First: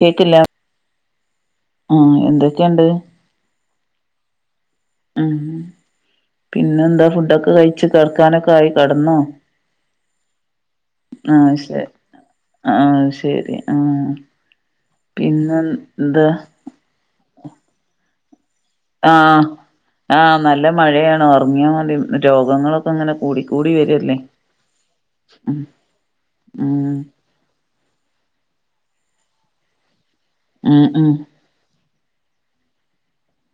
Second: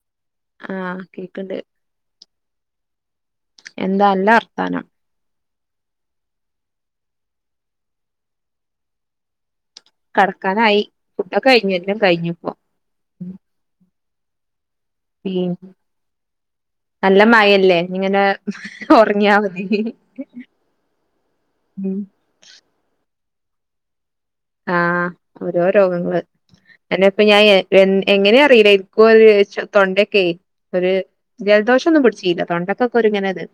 കേട്ടില്ല ആഹ് കേക്ക്ണ്ട് ആഹ എന്തൊക്കെയുണ്ട് എന്താ നല്ല വർത്താനം ഉ പിന്നെന്താ ഫുഡൊക്കെ കഴിച്ച് കിടക്കാനൊക്കെ ആയി കടന്നോ? കടക്കാനായി ഫുഡൊക്കെ ആഹ കഴിഞ്ഞു ശരി എല്ലാം കഴിഞ്ഞുപ്പോ ആഹ ശരി ആഹ പി നല്ല മഴല്ലേ ഇങ്ങനാ ആഹ ആഹ നല്ല മഴയാണ് ഉറങ്ങിയാൽ മതി ഉം രോഗങ്ങളൊക്കെ ഇങ്ങനെ കൂടി കൂടി വരല്ലേ ആഹ ഉം ഓരോ രോഗങ്ങള് ഉം എന്നെപ്പ ഞാൻ എങ്ങനെയ അറിയില്ല ഒരു തൊണ്ടക്കെ ഉം ഒരു ഉം ജലദോഷം ഒന്നും പിടിച്ചില്ല തൊണ്ടക്കൊക്കെ ഒരുങ്ങനത്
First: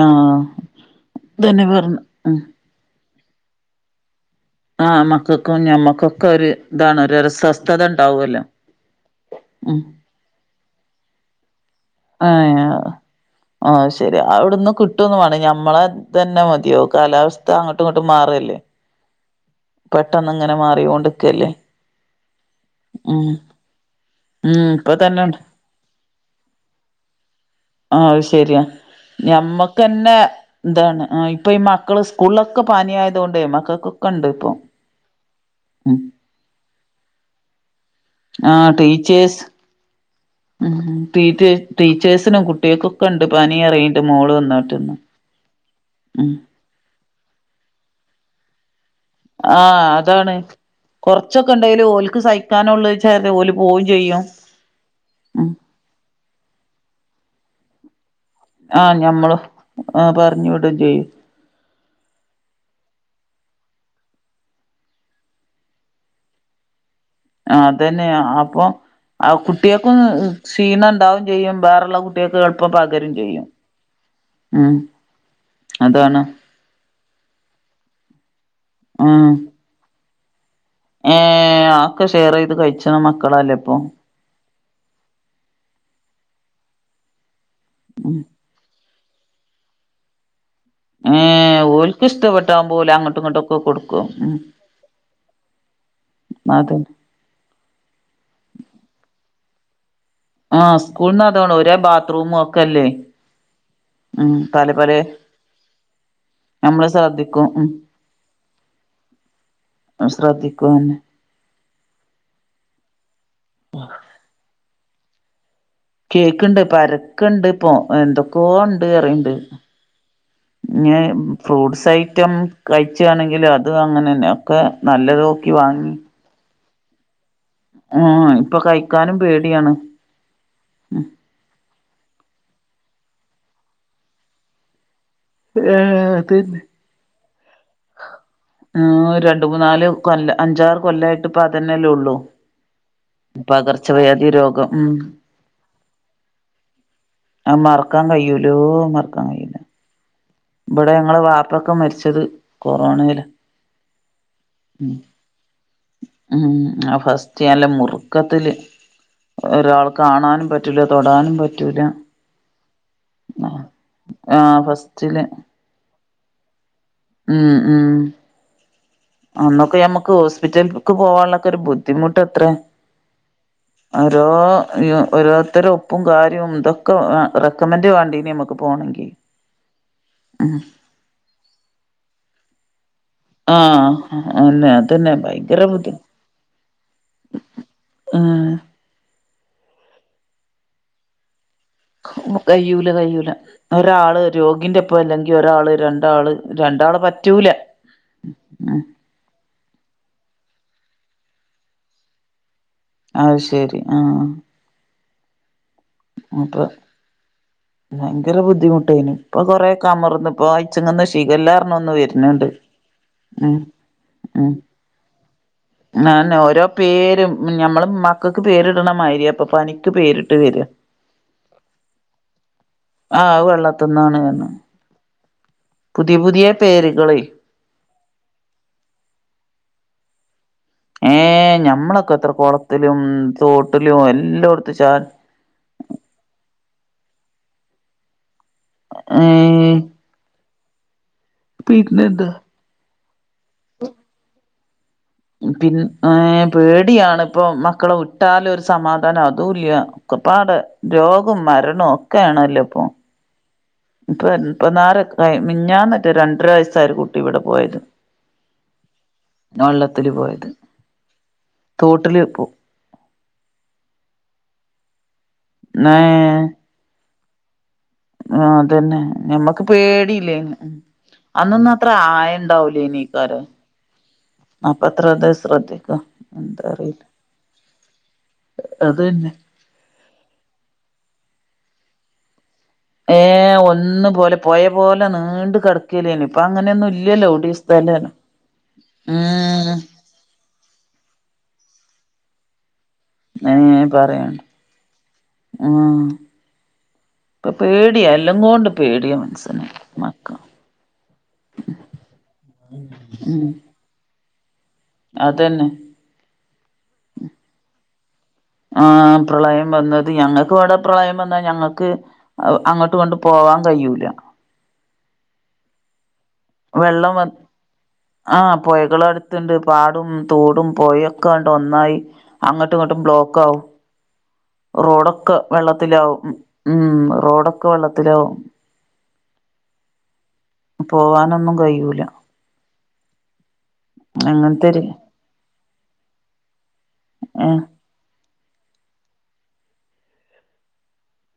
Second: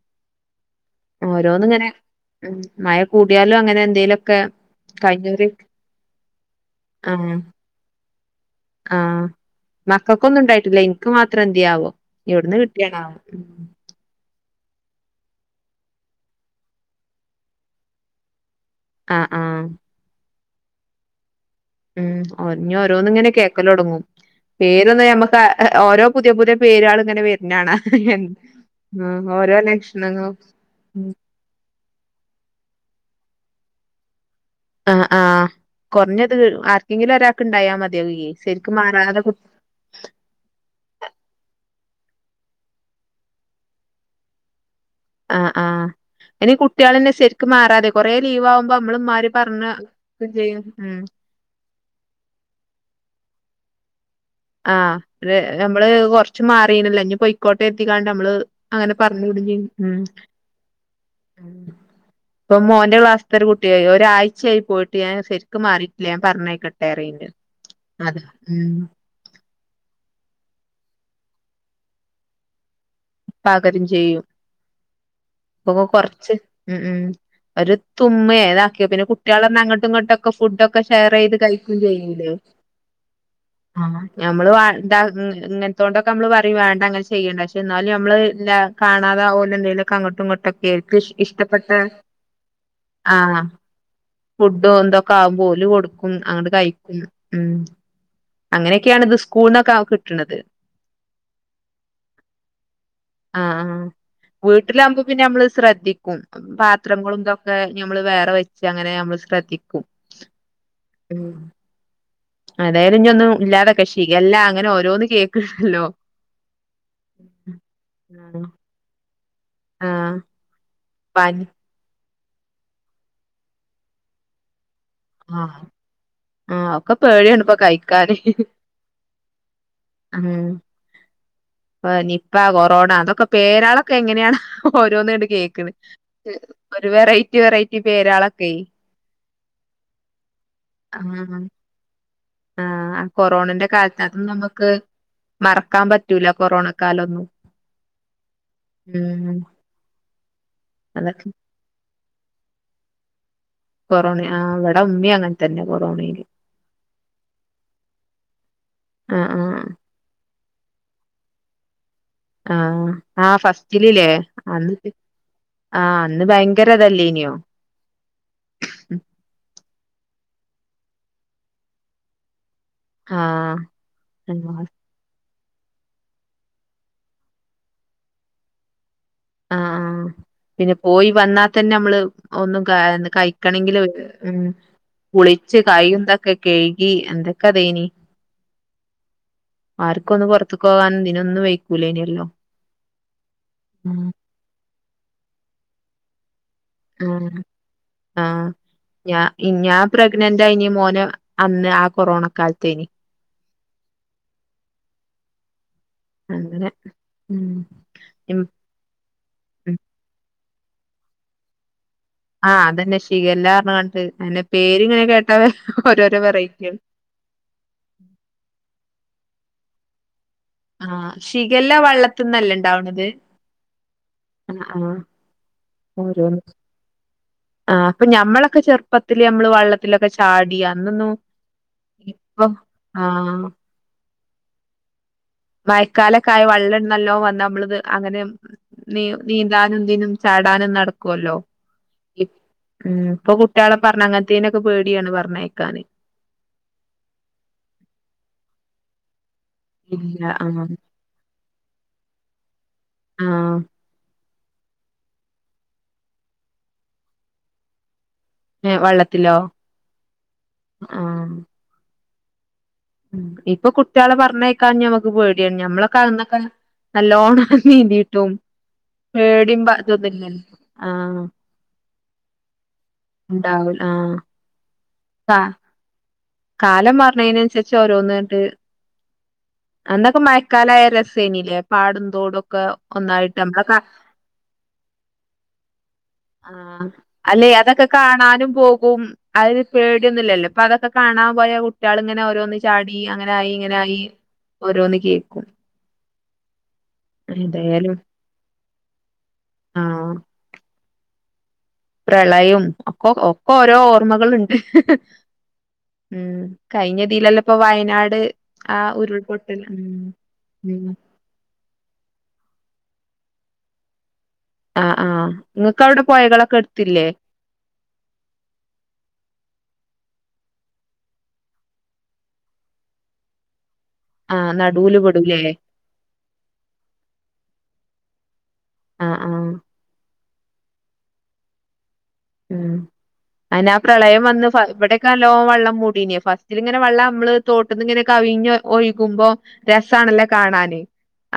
ആ ഇതന്നെ ഓരോന്നും ഇങ്ങനെ പറഞ്ഞ ഉം ഉ മഴ കൂടിയാലും അങ്ങനെ എന്തേലുമൊക്കെ ആ മക്കൾക്കും ഞമ്മക്കൊക്കെ ഒരു ഇതാണ് ഒരു രസ്വസ്ഥത ഉണ്ടാവുമല്ലോ ആ ഉം മക്കൾക്കൊന്നും ഉണ്ടായിട്ടില്ല എനിക്ക് മാത്രം എന്തിയാവോ ആ ആ ശരി അവിടുന്ന് കിട്ടുംന്ന വേ ഞമ്മളെ തന്നെ മതിയോ കാലാവസ്ഥ അങ്ങോട്ടും ഇങ്ങോട്ടും മാറല്ലേ ആഹ് ആഹ് അങ്ങനെ മാറികൊണ്ടിക്കല്ലേ ഉം ഒറിഞ്ഞ ഓരോന്ന് ഇങ്ങനെ കേക്കല് തുടങ്ങും ഉം ഇപ്പൊ പേര്ന്ന തന്നെണ്ട് നമുക്ക് ഓരോ പുതിയ പുതിയ പേര് കൾ ഇങ്ങനെ വരുന്നത് കാണാം ആ അത് ശെരിയാ ഞമ്മക്ക്ന്നെ ലക്ഷണങ്ങളും ഇന്താണ് ഉം ഇപ്പ മക്കള് സ്കൂളിലൊക്കെ പാനീ ആയത കൊണ്ട് മക്കൾക്കൊക്കെ ഉണ്ട് ഇപ്പൊ ആ ആ് ഉം കുറഞ്ഞത് ആർക്കെങ്കിലും ഒരാക്ക് ഉണ്ടായാൽ മതി [unintelligible] ആഹ് ശരിക്കും മാറാതെ കു ടീച്ചേഴ്സ് ഉം ടീച്ചേ ടീച്ചേഴ്സിനും കുട്ടികൾക്കൊ കണ്ട് പനി ഇറങ്ങിയിട്ട് മോള് വന്നിട്ടന്നന്ന് ആഇനി കുട്ടികളന്നെ ശരിക്കും മാറാതെ കൊറേ ലീവ് ആകുമ്പ ആഹ് അതാണ് ഉം കൊറച്ചൊക്കെ ഉണ്ടെലും ഓലക്ക് സഹിക്കാനള്ളച്ച ഓല പോവും ചെയ്യും ആഹ് ഉം നമ്മള് കൊറച്ച് മാറീനില്ല ഇനി പൊയ്ക്കോട്ടെ എത്തിക്കാണ്ട നമ്മള് അങ്ങനെ ആഹ് പറഞ്ഞു ഞമ്മള് വിടുവും ചെയ്യും ഉം ആഹ് പറഞ്ഞു വിടും ചെയ്യും ഉം ഇപ്പൊ മോന്റെ ക്ലാസിലത്തരു കുട്ടിയായി ഒരാഴ്ചയായി പോയിട്ട് ഞാൻ ശരിക്ക് മാറിയിട്ടില്ല ഞാൻ പറഞ്ഞായിക്കട്ടെ അതന്നെയ അപ്പൊ ആ കുട്ടിയക്കും ക്ഷീണ ഉണ്ടാവും ചെയ്യുംവേറുള്ള കുട്ടിയൊക്കെ എളുപ്പം പ പകരും ചെയ്യും അപ്പൊ അതാണ് കൊറച്ച് ഉ ഉ ഒരു തുമ്മേഏതാക്കിയ ഉം കുട്ടികളെ അങ്ങട്ടും ഇങ്ങട്ടൊക്ക ഫുഡൊക്കെ ഷെയർ ചെയ്ത് ഏഹ് കഴിക്കയും ആക്കെ ചെയ്യലേ ഷെയർ ചെയ്ത് കഴിച്ചണ മക്കളല്ലേ ഇപ്പൊ ആ നഞമ്മള് വാണ്ടാ ഇങ്ങനത്തോണ്ട് നമ്മ പറയും വേണ്ട അങ്ങനെ ചെയ്യണ്ട പക്ഷേ എന്നാലും നമ്മള് കാണാതെ ഓല് എന്തേലുംക്കെ അങ്ങോട്ടും ഇങ്ങോട്ടൊക്കെ കേൾക്ക ഇഷ്ടപ്പെട്ട ഇഷ്ടംപോലെ അങ്ങട്ടും ആഹ് ഇങ്ങോട്ടക്കെ കൊടുക്കും ഉം ഫുഡും എന്തൊക്കെ ആകുമ്പ ഓല് കൊടുക്കും അങ്ങോട്ട് അതന്നെ കഴിക്കും ഉ അങ്ങനെയൊക്കെയാണ് ഇത് സ്കൂൾ [unintelligible] ആ സ്കൂളന്ന് അതോണ ഒരേ ബാത്റൂമ ഒക്കെല്ലേ ഉം പല പല വീട്ടിലാവകുമ്പോ പിന്നെ നമ്മള് ശ്രദ്ധിക്കും നമ്മള് ശ്രദ്ധിക്കും പാത്രങ്ങളുംന്തൊക്കെ ഉം നമ്മള് വേറെ വെച്ച് അങ്ങനെ നമ്മ ശ്രദ്ധിക്കും ശ്രദ്ധിക്കും തന്നെ ഉ അതായാലും ഇന്നും ഇല്ലാതെ കക്ഷി അല്ല അങ്ങനെ ഓരോന്നന്ന് കേക്ക കേക്ക ഇണ്ട് പ അരക്കുണ്ട് ഇപ്പൊ എന്തൊക്കൊണ്ട് ഉണ്ട് കേറണ്ട് ആ ഫ്രൂട്ട്സ് ഐറ്റം കഴിച്ചാണെങ്കും അത് അങ്ങനെ തന്നെ ഒക്കെ നല്ലത നോക്കി വാങ്ങി ആ ഒക്കെ പേടിയാണ് ഇപ്പൊ കൈ ക്കാന് ആഹ് ഇപ്പൊ കഴിക്കാനും പേടിയാണ് ഉം നിപ്പ കൊറോണ അതൊക്കെ പേരാളൊക്കെ എങ്ങനെയാണ് പോ ഓരോന്ന് കേക്കണ് ഏഹ് അതന്നെ ഒരു വെറൈറ്റി വെറൈറ്റി പേരാളൊക്കെ രണ്ട് മൂനാല് കൊല്ല അഞ്ചാറ് കൊല്ലമായിട്ട് ഇപ്പ അതെനെല്ലേ ഉള്ളു ആ കൊറോണന്റെ കാൽത്ത രോഗം തുംനമ്മക്ക് ഉം മറക്കാംപറ്റൂല കൊറോണക്കാലൊന്നും അത് മറക്കാൻ കഴിയൂലോ ഉം ഇവടെ ഞങ്ങളെ അതൊക്കെ വാപ്പൊക്കെമരിച്ചത് കൊറോണെല കൊറോണ ആ ഇവിടെ ഉമ്മി അങ്ങനെ തന്നെ കൊറോണയില് ഉ ആ ഫസ്റ്റ്ല്ല മുറുക്കത്തില് ആ ആ ഒരാൾ കാണാനും പറ്റൂല തൊടാനും പറ്റൂല ആ ആഫസ്റ്റിലല്ലേ അ [unintelligible] ലെന ആ അന്ന് ഭയങ്കരതല്ലേനോ ഉം അന്നൊക്കെ ഞമ്മക്ക് ഹോസ്പിറ്റൽക്ക് പോവാള്ളക്കൊരു ബുദ്ധിമുട്ട്ത്ര ആ ഒരോ ആ ഒരു ഒരോ ഇത്തര ഒപ്പുംകാര്യം ഇതൊക്കെ റെക്കമെന്റ് വേണ്ടിനി മ്മക്ക് പോണെങ്കിൽ ആ ആ പിന്നെ പോയി വന്നാതന്നെ മ്മള് ഒന്നും കായ കഴിക്കണങ്കില് ആഹ് ഉം അന്നെ അതന്നെ കുളിച്ച് ഭയങ്കര ബുദ്ധി കൈന്തൊക്കെകഴുകി എന്തൊക്കതേനി ആ ആർകൊന്ന് പൊറത്ത്ക്കോവാൻ ഇതിനൊന്ന് വയ് കയ്യൂല കയ്യൂല ഉം ഒരാള് രോഗിന്റെ ഇപ്പഅല്ലെങ്കി ഒരാള് രണ്ടാള് രണ്ടാള് പറ്റൂല ആ ആ ഉം ഞ ഞാൻ പ്രഗ്നൻ കൈഞ് മോന അന്ന് ആ കൊറോണ കാലത്തേനി അഹ് ശെരി ആ ആ അങ്ങനെ ഉം ഭയങ്കര ഉം ബുദ്ധിമുട്ടേനു ഇപ്പൊ കൊറേകമർന്ന് ഇപ്പൊ അയ്ച്ചങ്ങന്ന് ഷിഗല്ലർഞ ഒന്ന് വര് ആ അതന്നെ ഷിഗല്ലർഞാണ്ട് പിന്നെ ഉം പേര് ഇങ്ങനെകേട്ടാ ഓരോരോ വെറൈറ്റി നഞമ്മള് മക്കക്ക് പേരിട്ണമാരിയാപ്പ പനിക്ക് പേരിട്ട് വെര് ആ ഷിഗല്ല വള്ളത്തിന്നല്ലണ്ടാവണത് ന്നാണ്ർഞ്ഞു പുതി പുതിയ പേരുകള് ആ അപ്പൊ ഞമ്മളൊക്കെ ചെറുപ്പത്തില് നമ്മള് വെള്ളത്തിലൊക്കെ ചാടി അന്നൊന്നും ഏ ഞമ്മളൊക്കെ എത്ര ഇപ്പം കുളത്തിലും ആഹ് തോട്ടിലും എല്ലോട്ത്ത് ചാ മയക്കാലക്കായ വള്ളം നല്ലോവന്ന നമ്മളത് അങ്ങനെ നീ ഏ നീന്താനുംതിനും ചാടാനും നട ക്കുല്ലോ ഇം പിന്നെന്താ ഇപ്പൊ കുട്ട്യേളെപറഞ്ഞങ്ങൻത്തേനൊക്കെ പേ പിൻ ഏ പേടിയാണ് ഇപ്പൊ മക്കളെവ്ട്ടാലും ഒരു സമാധാനാ അതുല്യ ഇല്ല ഒക്കപാടെ ആഹ് രോഗും മരണൊക്കെണല്ലൊ പ്പോ ആ ഇപ്പ ഇപ്പന്നാര മിഞ്ഞാന്നറ്റെ രണ്ടരവയസ്സായ ഒരു കുട്ടി ഇവടെപോയത് ഏഹ് വള്ളത്തിലോ വള്ളത്തില്പോയത് ആഹ് തോട്ടില് പോ ഇപ്പൊ കുട്ട്യേളെ പറഞ്ഞയ്ക്കാ ഞ്ഞമ്മക്ക് പേടിയാണ് നമ്മളൊക്കെ അയന്നൊക്കെ നല്ലോണം നീന്തീട്ടും ആ അതന്നെ പേടിം ഞമ്മക്ക് പ ഇതൊന്നും ഇല്ലല്ലോ പേടിയില്ലേനി ആഹ് അന്നൊന്നും അത്ര ആയണ്ടാവു ലെനികാരം ഉണ്ടാവൂല ആഹ് അപ്പത്ര അത് കാ ശ്രദ്ധിക്ക എന്താ കാലം അറിയില്ല മാർണേനൻസരിച്ചോരോന്ന്ണ്ട് അതന്നെ അന്നൊക്കെ മയക്കാലായ രസേനിലെ പാടുംന്തോടൊ ഏ ഒന്നുപോലെ പൊയപോലെ നീണ്ട്കെടക്കലേനൊ ഇപ്പ ആഹ് അങ്ങനെന്നും അല്ലെ ഇല്ലല്ലൊവ്ടി അതൊക്കെ കാണാനും പോകും അതിന് പേടിയൊന്നില്ലല്ലോ പ്പൊ അതൊക്കെ കാണാൻപോയ കുട്ട്യാള് ഇങ്ങനെ ഓരോന്ന് ചാടി അങ്ങനെ ആയി ഏ ഇങ്ങനായി പറയണ്ട ഓരോന്ന്കേക്കും ഉം ഏതയാലും പേടിയ മനസന് മക്ക പ്രളയും ഒ ഉം ഒക്കോരോ ഓർമ്മകള് അതന്നെ ഉം കഴിഞ്ഞതിലല്ല ഇപ്പൊ വയനാട് ആ ഉരുൾപൊട്ടൽ പ്രളയം ഉം വന്നത് ഞങ്ങക്ക് വടെ ഉം പ്രളയംവന്നാ ഞങ്ങക്ക് അങ്ങ ട്ട് കൊണ്ട് പോവാൻകയ്യൂല ആ ആ് നിങ്ങക്ക് അവിടെ പൊഴകളൊക്കെ എടുത്തില്ലേ വെള്ളം വ ആഹ പുഴകള അടുത്തണ്ട് പാടും തൂടും പോയൊക്കണ്ട് ഒന്നായി അങ്ങോട്ടും ഇങ്ങോട്ടും ബ്ലോക്ക് ആാവും ആ നടൂല് റോഡൊക്കെ പെടൂലേ വെള്ളത്തിലാവും ഉം റോഡൊക്കെ വെള്ളത്തിലാവും അ ആ പോവാനൊന്നും കയ്യൂല ഉം അനാ പ്രളയം വന്ന് അങ്ങനത്തെരു ഇവിടെക്കെല്ലോ വെള്ളം മൂടീന ഫസ്റ്റ് ഇരിങ്ങനെ വെള്ളം നമ്മള് ആ തോട്ടന്ന് ഇങ്ങനെ കവിഞ്ഞ ഒഴിക്കുമ്പോ രസാണല്ലേ കാണാന്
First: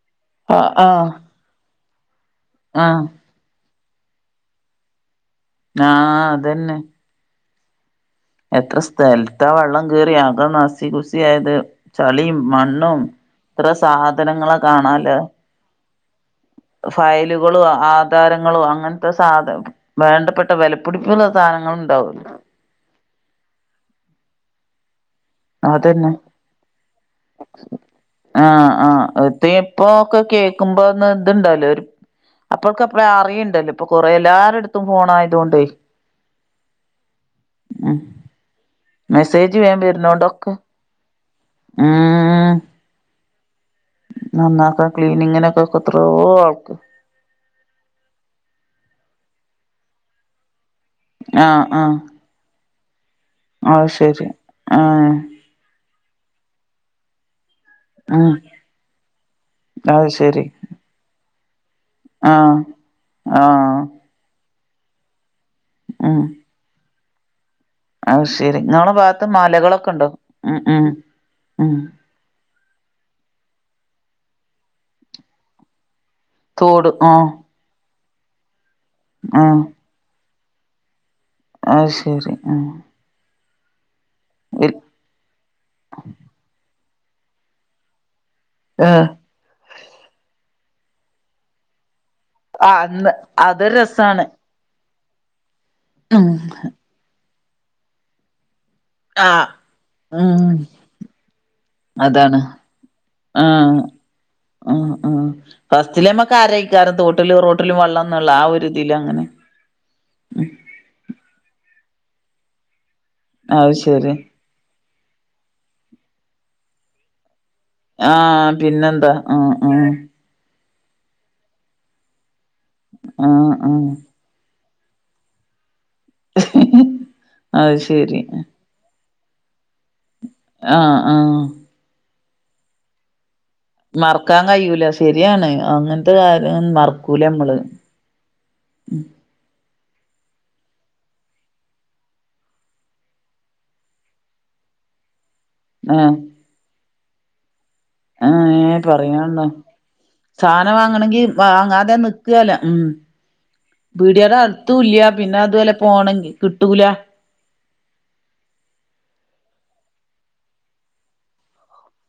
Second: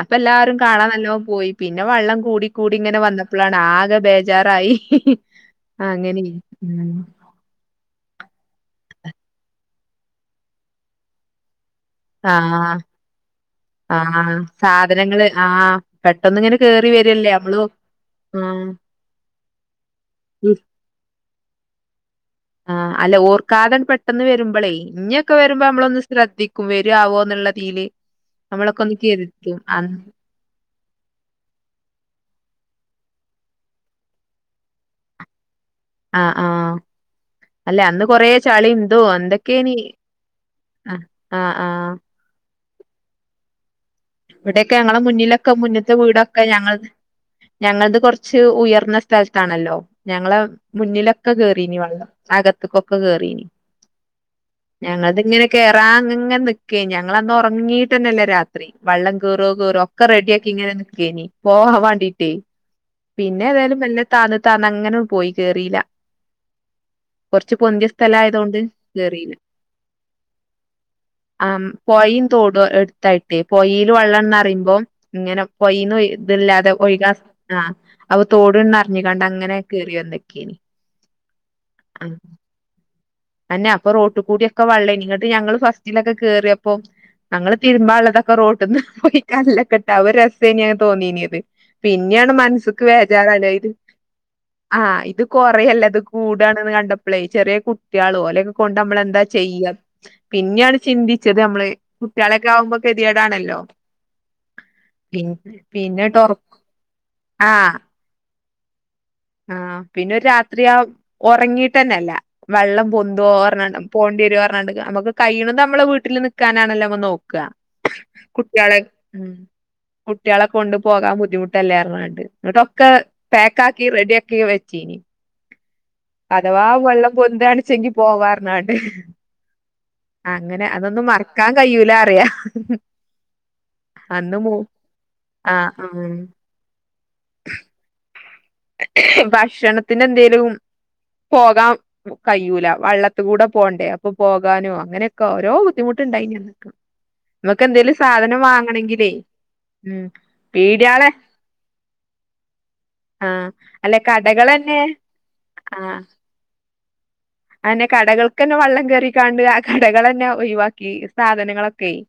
അപ്പൊ എല്ലാവാരും ആ കാണാൻ ആ നല്ലോ പോയി പിന്നെ വെള്ളം കൂടി കൂടി ആ ഇങ്ങനെ വന്നപ്പളാണ് ആ കെ ബേജാറായി ആ അങ്ങനെയ അതന്നെ എത്ര സ്ഥലത്ത വെള്ളം കീറിയ ആക നസി കുുസി ആയത് ആ ചളീം മണ്ണും ഇത്ര ആ സാധനങ്ങളെ കാണാല് സാധനങ്ങള് ആ പെട്ടെന്ന് ഇങ്ങനെ കേറി വരല്ലേ നമ്മള് ഫയലുകളും ആധാരം ോ ആഹ് അങ്ങനത്തെ സാധ വേണ്ടപ്പെട്ട വിലപ്പിടിപ്പ സാധനങ്ങള ആഹ അല്ല ഓർക്കാതൻ പെട്ടെന്ന് വരുമ്പോളേ ഇഞ ക്കെ വരുമ്പോ നമ്മളൊന്ന് അതന്നെ ശ്രദ്ധിക്കും വരവോ എന്നുള്ള രീയില് ആ ആഹ് അ ഇപ്പ ഒക്കെ കേക്കുമ്പോന്ന എതുണ്ടല്ലോ അപ്പോഴക്ക അപ്പറേ അറിയുണ്ടല്ലോ ഇപ്പൊ കൊറെ എല്ലരുടെ അടുത്തും ഫോൺ ആയത കൊണ്ട് ആ ആ അല്ലെ ഉം അന്ന് കൊറ ചളിുന്തോ മെസ്സേജ് എന്തൊക്കെയനി വേം വരുന്നോണ്ടൊക്കെ ആ ആഹ് ആഹ് ആ ഇവിടെൊക്കെ ഞങ്ങളെ മുന്നിലൊക്കെ ക്ലീനിങ്ങിനൊക്കെ മുന്നത്തെ എത്രയോ വീടൊക്കെ ഞങ്ങൾ ആൾക്ക് ഞങ്ങളത് കൊറച്ച് ഉയർന്ന സ്ഥലത്താണല്ലോ ഞങ്ങള മുന്നിലൊക്കെ ആഹ് കേറീനി ആഹ് വെള്ളം അകത്തക്കൊെ കേറിനി അത് ശരി ആഹ് ഞങ്ങൾതിങ്ങനെ ഇത്ര അങ്ങെ നിക്കേ ഞങ്ങന്ന ഉറങ്ങീട്ടന്നെല്ലേ ഉം രാത്രി വള്ളം കേറോ കറോ ഒക്കെ അത് റെഡിയ ശരി ആക്കി ഇങ്ങനെ നക്കേനി പോം വണ്ടീട്ട ആഹ് പിന്നെ ആഹ് ഏതായാലും നല്ല താ താന്ന അങ്ങനെ പോയി ചെറില അ ശെരി ഇള് ഭാഗത്ത് കേറിയില്ല മലകളൊക്കെ ഉണ്ടോ ഉം ഉം ആ ഉം പോയിം തോട എടുത്തായിട്ടേ പയിൽ വെള്ളംന്ന്റിയുമ്പോ ഇങ്ങനെ പൊയിന്ന് ഇതല്ലാതെ തോട് ഒഴികാ ആഹ് ആ അവ തോടണ് അറിഞ്ഞുകണ്ട് അങ്ങനെ കയറിയ എന്തൊക്ക കെണി ആ ശരി ആ അന്നെ അപ്പൊ റൊട്ട് കൂടിയൊക്കെ വള്ളേെ നിങ്ങട്ട് ഞങ്ങള്ൾ ഫസ്റ്റിലൊക്കെ ക കേറിയപ്പ അപ്പം ഞങ്ങള്ൾ തിരുമ്പ ഉള്ളതൊക്കെ റോട്ടിൽ നിന്ന് ആഹ് പോയി കല്ലക്കെട്ടാ ഒരു ൻ തോന്നീന്യത് പിന്നെയാണ് ആഹ് മനസ്ക്ക് അന്ന് വേചറ അല്ലായത് അതൊരു രസാണ് ആ ഇത് കൊറയല്ല അത് ഉം കൂടാണ്ന്ന് കണ്ടപ്പോളേ ചെറിയ കുട്ട്യാളും പോലെെ കൊണ്ട് നമ്മൾെന്താ ആഹ് ചെയ്യുക ഉം പിന്നെയാണ് ചിന്തിച്ചത് നമ്മള് കുട്ടികളൊക്കെ ആവുമ്പോ കെതിയേടാണല്ലോ ആ ആ ആ പിന്നെട്ട് ഒറ ഫസ്റ്റിലമ്മക്ക് ആരിക്കാരും തോട്ടില റോട്ടിലും വെള്ളംന്നള്ള ആ ഒരു ഇതില് അങ്ങനെ ആ പിന്നെ രാത്രിയാ ഉറങ്ങീട്ടന്നെല്ല വെള്ളം പൊന്ന അത് ഓ ശെരി പോണ്ടിര് ഓഞ്ഞണ്ട് നമ്മക്ക് കൈ്യ നമ്മള വീട്ടിൽ നിക്കക്കാനാണല്ലോ നമ്മ നോക്ക ആഹ് കുട്ടികളെ പിന്നെന്താ ഉ ആഹ് ആഹ് കുട്ടികളെ കൊണ്ട് പോകാൻ ബുദ്ധിമുട്ടല്ലേർ ഞാണ്ട് ന്നിട്ടൊക്കെ ആഹ് പാക്കി ആഹ് റെഡി ആക്കി വെ ചീനി അഥവാ വെള്ളം അത് പൊന്താണിച്ചെങ്കി ശെരി പോവാറന്നാണ്ട് അങ്ങനെ ആഹ് അതൊന്നും ആഹ് മറക്കാൻ കഴൂല അറിയാ അന്ന് മറക്കാൻ മൂ കഴൂല ശരിയാണ് ആഹ് അങ്ങനത്തെ കാര്യം മറക്കൂല മ്മള് ഭക്ഷണത്തിന് എന്തേലും പോകാൻ കഴൂല വള്ളത്തി കൂടെ പോണ്ടേ അപ്പൊ പോകാനോ അങ്ങനെ ക്കോ ഓരോ ബുദ്ധിമുട്ടുണ്ടായി ഞങ്ങക്ക്. ആ ഹെ പറയാന്ണ്ടോ? ഉം സാദനം പീടിയാളെ വാങ്ങണെങ്കി വാങ്ങാതെ നിക്കെല്ല മം ആഹ് അല്ല പീടിയാൾ കടകളന്നെ അർതുല്ല്യ പിന്നെ അതുവല്ലാ പോണെങ്കി കിട്ടൂല. അങ്ങനെ കടകൾക്കെന്നെ വള്ളം കേറിക്കാണ്ട് ആ കടകളെന്നെ ഒഴിവാക്കി സാധനങ്ങളൊക്കെയ്-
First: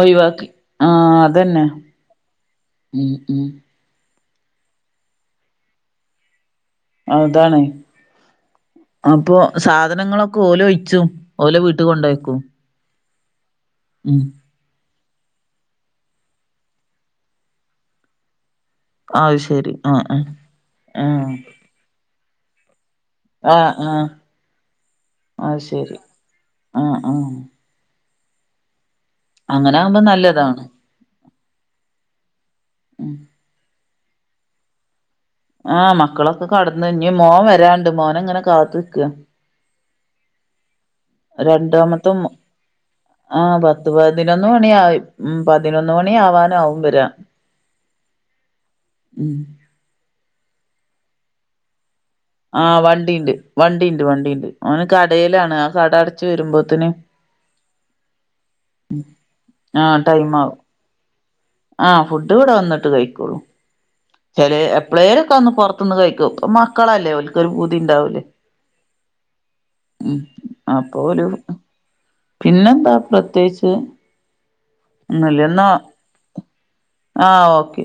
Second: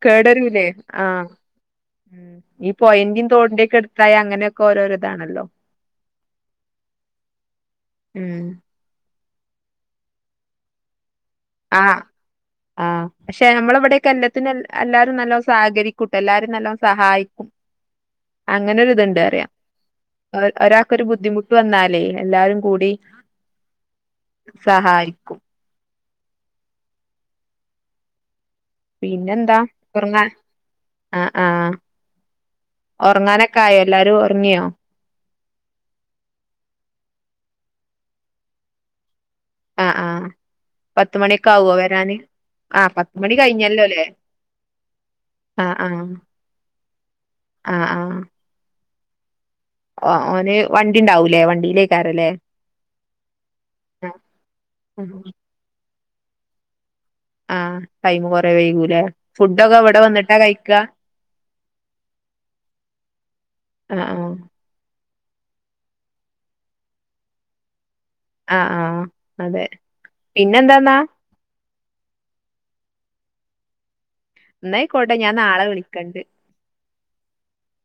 ഒഴിവാക്കി കേടെരൂലെ ആ ആഹ് അതന്നെ ഈ ഉം പൊയന്റിം ഉം തോടിന്റൊക്കെ എടുത്തായ അങ്ങനെയൊക്കെ ഓരോരോ ഇതാണല്ലോ? അതാണ് ഉം അപ്പൊ സാധനങ്ങളൊക്കെ ഓല് ഒഴിച്ചും. ഓലെ ആ വീട്ട് കൊണ്ടോയ്ക്കും ആ പക്ഷെ നമ്മളവിടൊക്കെ ഉം എല്ലാത്തിനും എല്ലാരും നല്ല സഹകരിക്കും എല്ലാരും നല്ലോം സഹായിക്കും. അങ്ങനെരു ഇത്ണ്ട് അത് പറയ ശരി ആഹ് ആഹ് ഒരാൾക്കൊരു ബുദ്ധിമുട്ട് വന്നാലേയ് എല്ലാരും കൂടി ആ ആ സഹായിക്കും അയ് ശെരി ആ ആ പിന്നെന്താ ആകുമ്പോ ഉറങ്ങാൻ നല്ലതാണ് ആ ആ ഉം ഉറങ്ങാനൊക്കെ ആയോ? എല്ലാരും ഉറങ്ങിയോ? ആ മക്കളൊക്കെ കടന്നു ഞ്ഞി മോൻ വരാണ്ട് മോനെ ഇങ്ങനെ കാത്ത് നിക്ക ആ ആ പത്ത് മണിക്കാവോ വെരാന്? ആ പത്ത് പതിനൊന്ന് മണിയായി മം പതിനൊന്ന് മണി ആവാനാവും വെരാൻ ആ ആ ഉം ആ ഓന് വണ്ടി ഇണ്ടാവുംലേ വണ്ടിയിലേക്ക് ആ വണ്ടിയിണ്ട് വണ്ടിയിണ്ട് വണ്ടിയുണ്ട് ഓന് കടയിലാണ് ആ കട അടച്ച് വെരുമ്പോത്തിന് ആ ടൈമ് കൊറെ വൈകൂല്ലേ ഫുഡൊക്കെ ഇവിടെ വന്നിട്ടാ കഴിക്ക? ആ ഫുഡ് ഇവിടെ വന്നിട്ട് കഴിക്കോള്ളൂ. ആ ആ എപ്പ്ളേലൊക്കെ ഒന്ന് പുറത്ത്ന്ന് കഴിക്കും അപ്പോ മക്കളല്ലേ ഓൽക്കെ രുക്കൊരു പൂതി ഉണ്ടാവും ആ ആ ആ അതെ പിന്നെ എന്താന്നാ? അപ്പൊ ഓല് പിന്നെന്താ പ്രത്യേകിച്ച്? ഇന്നയിക്കോട്ടെ ഞാൻ നാളെ വിളിക്കണ്ട്. ആ ഓക്കെ.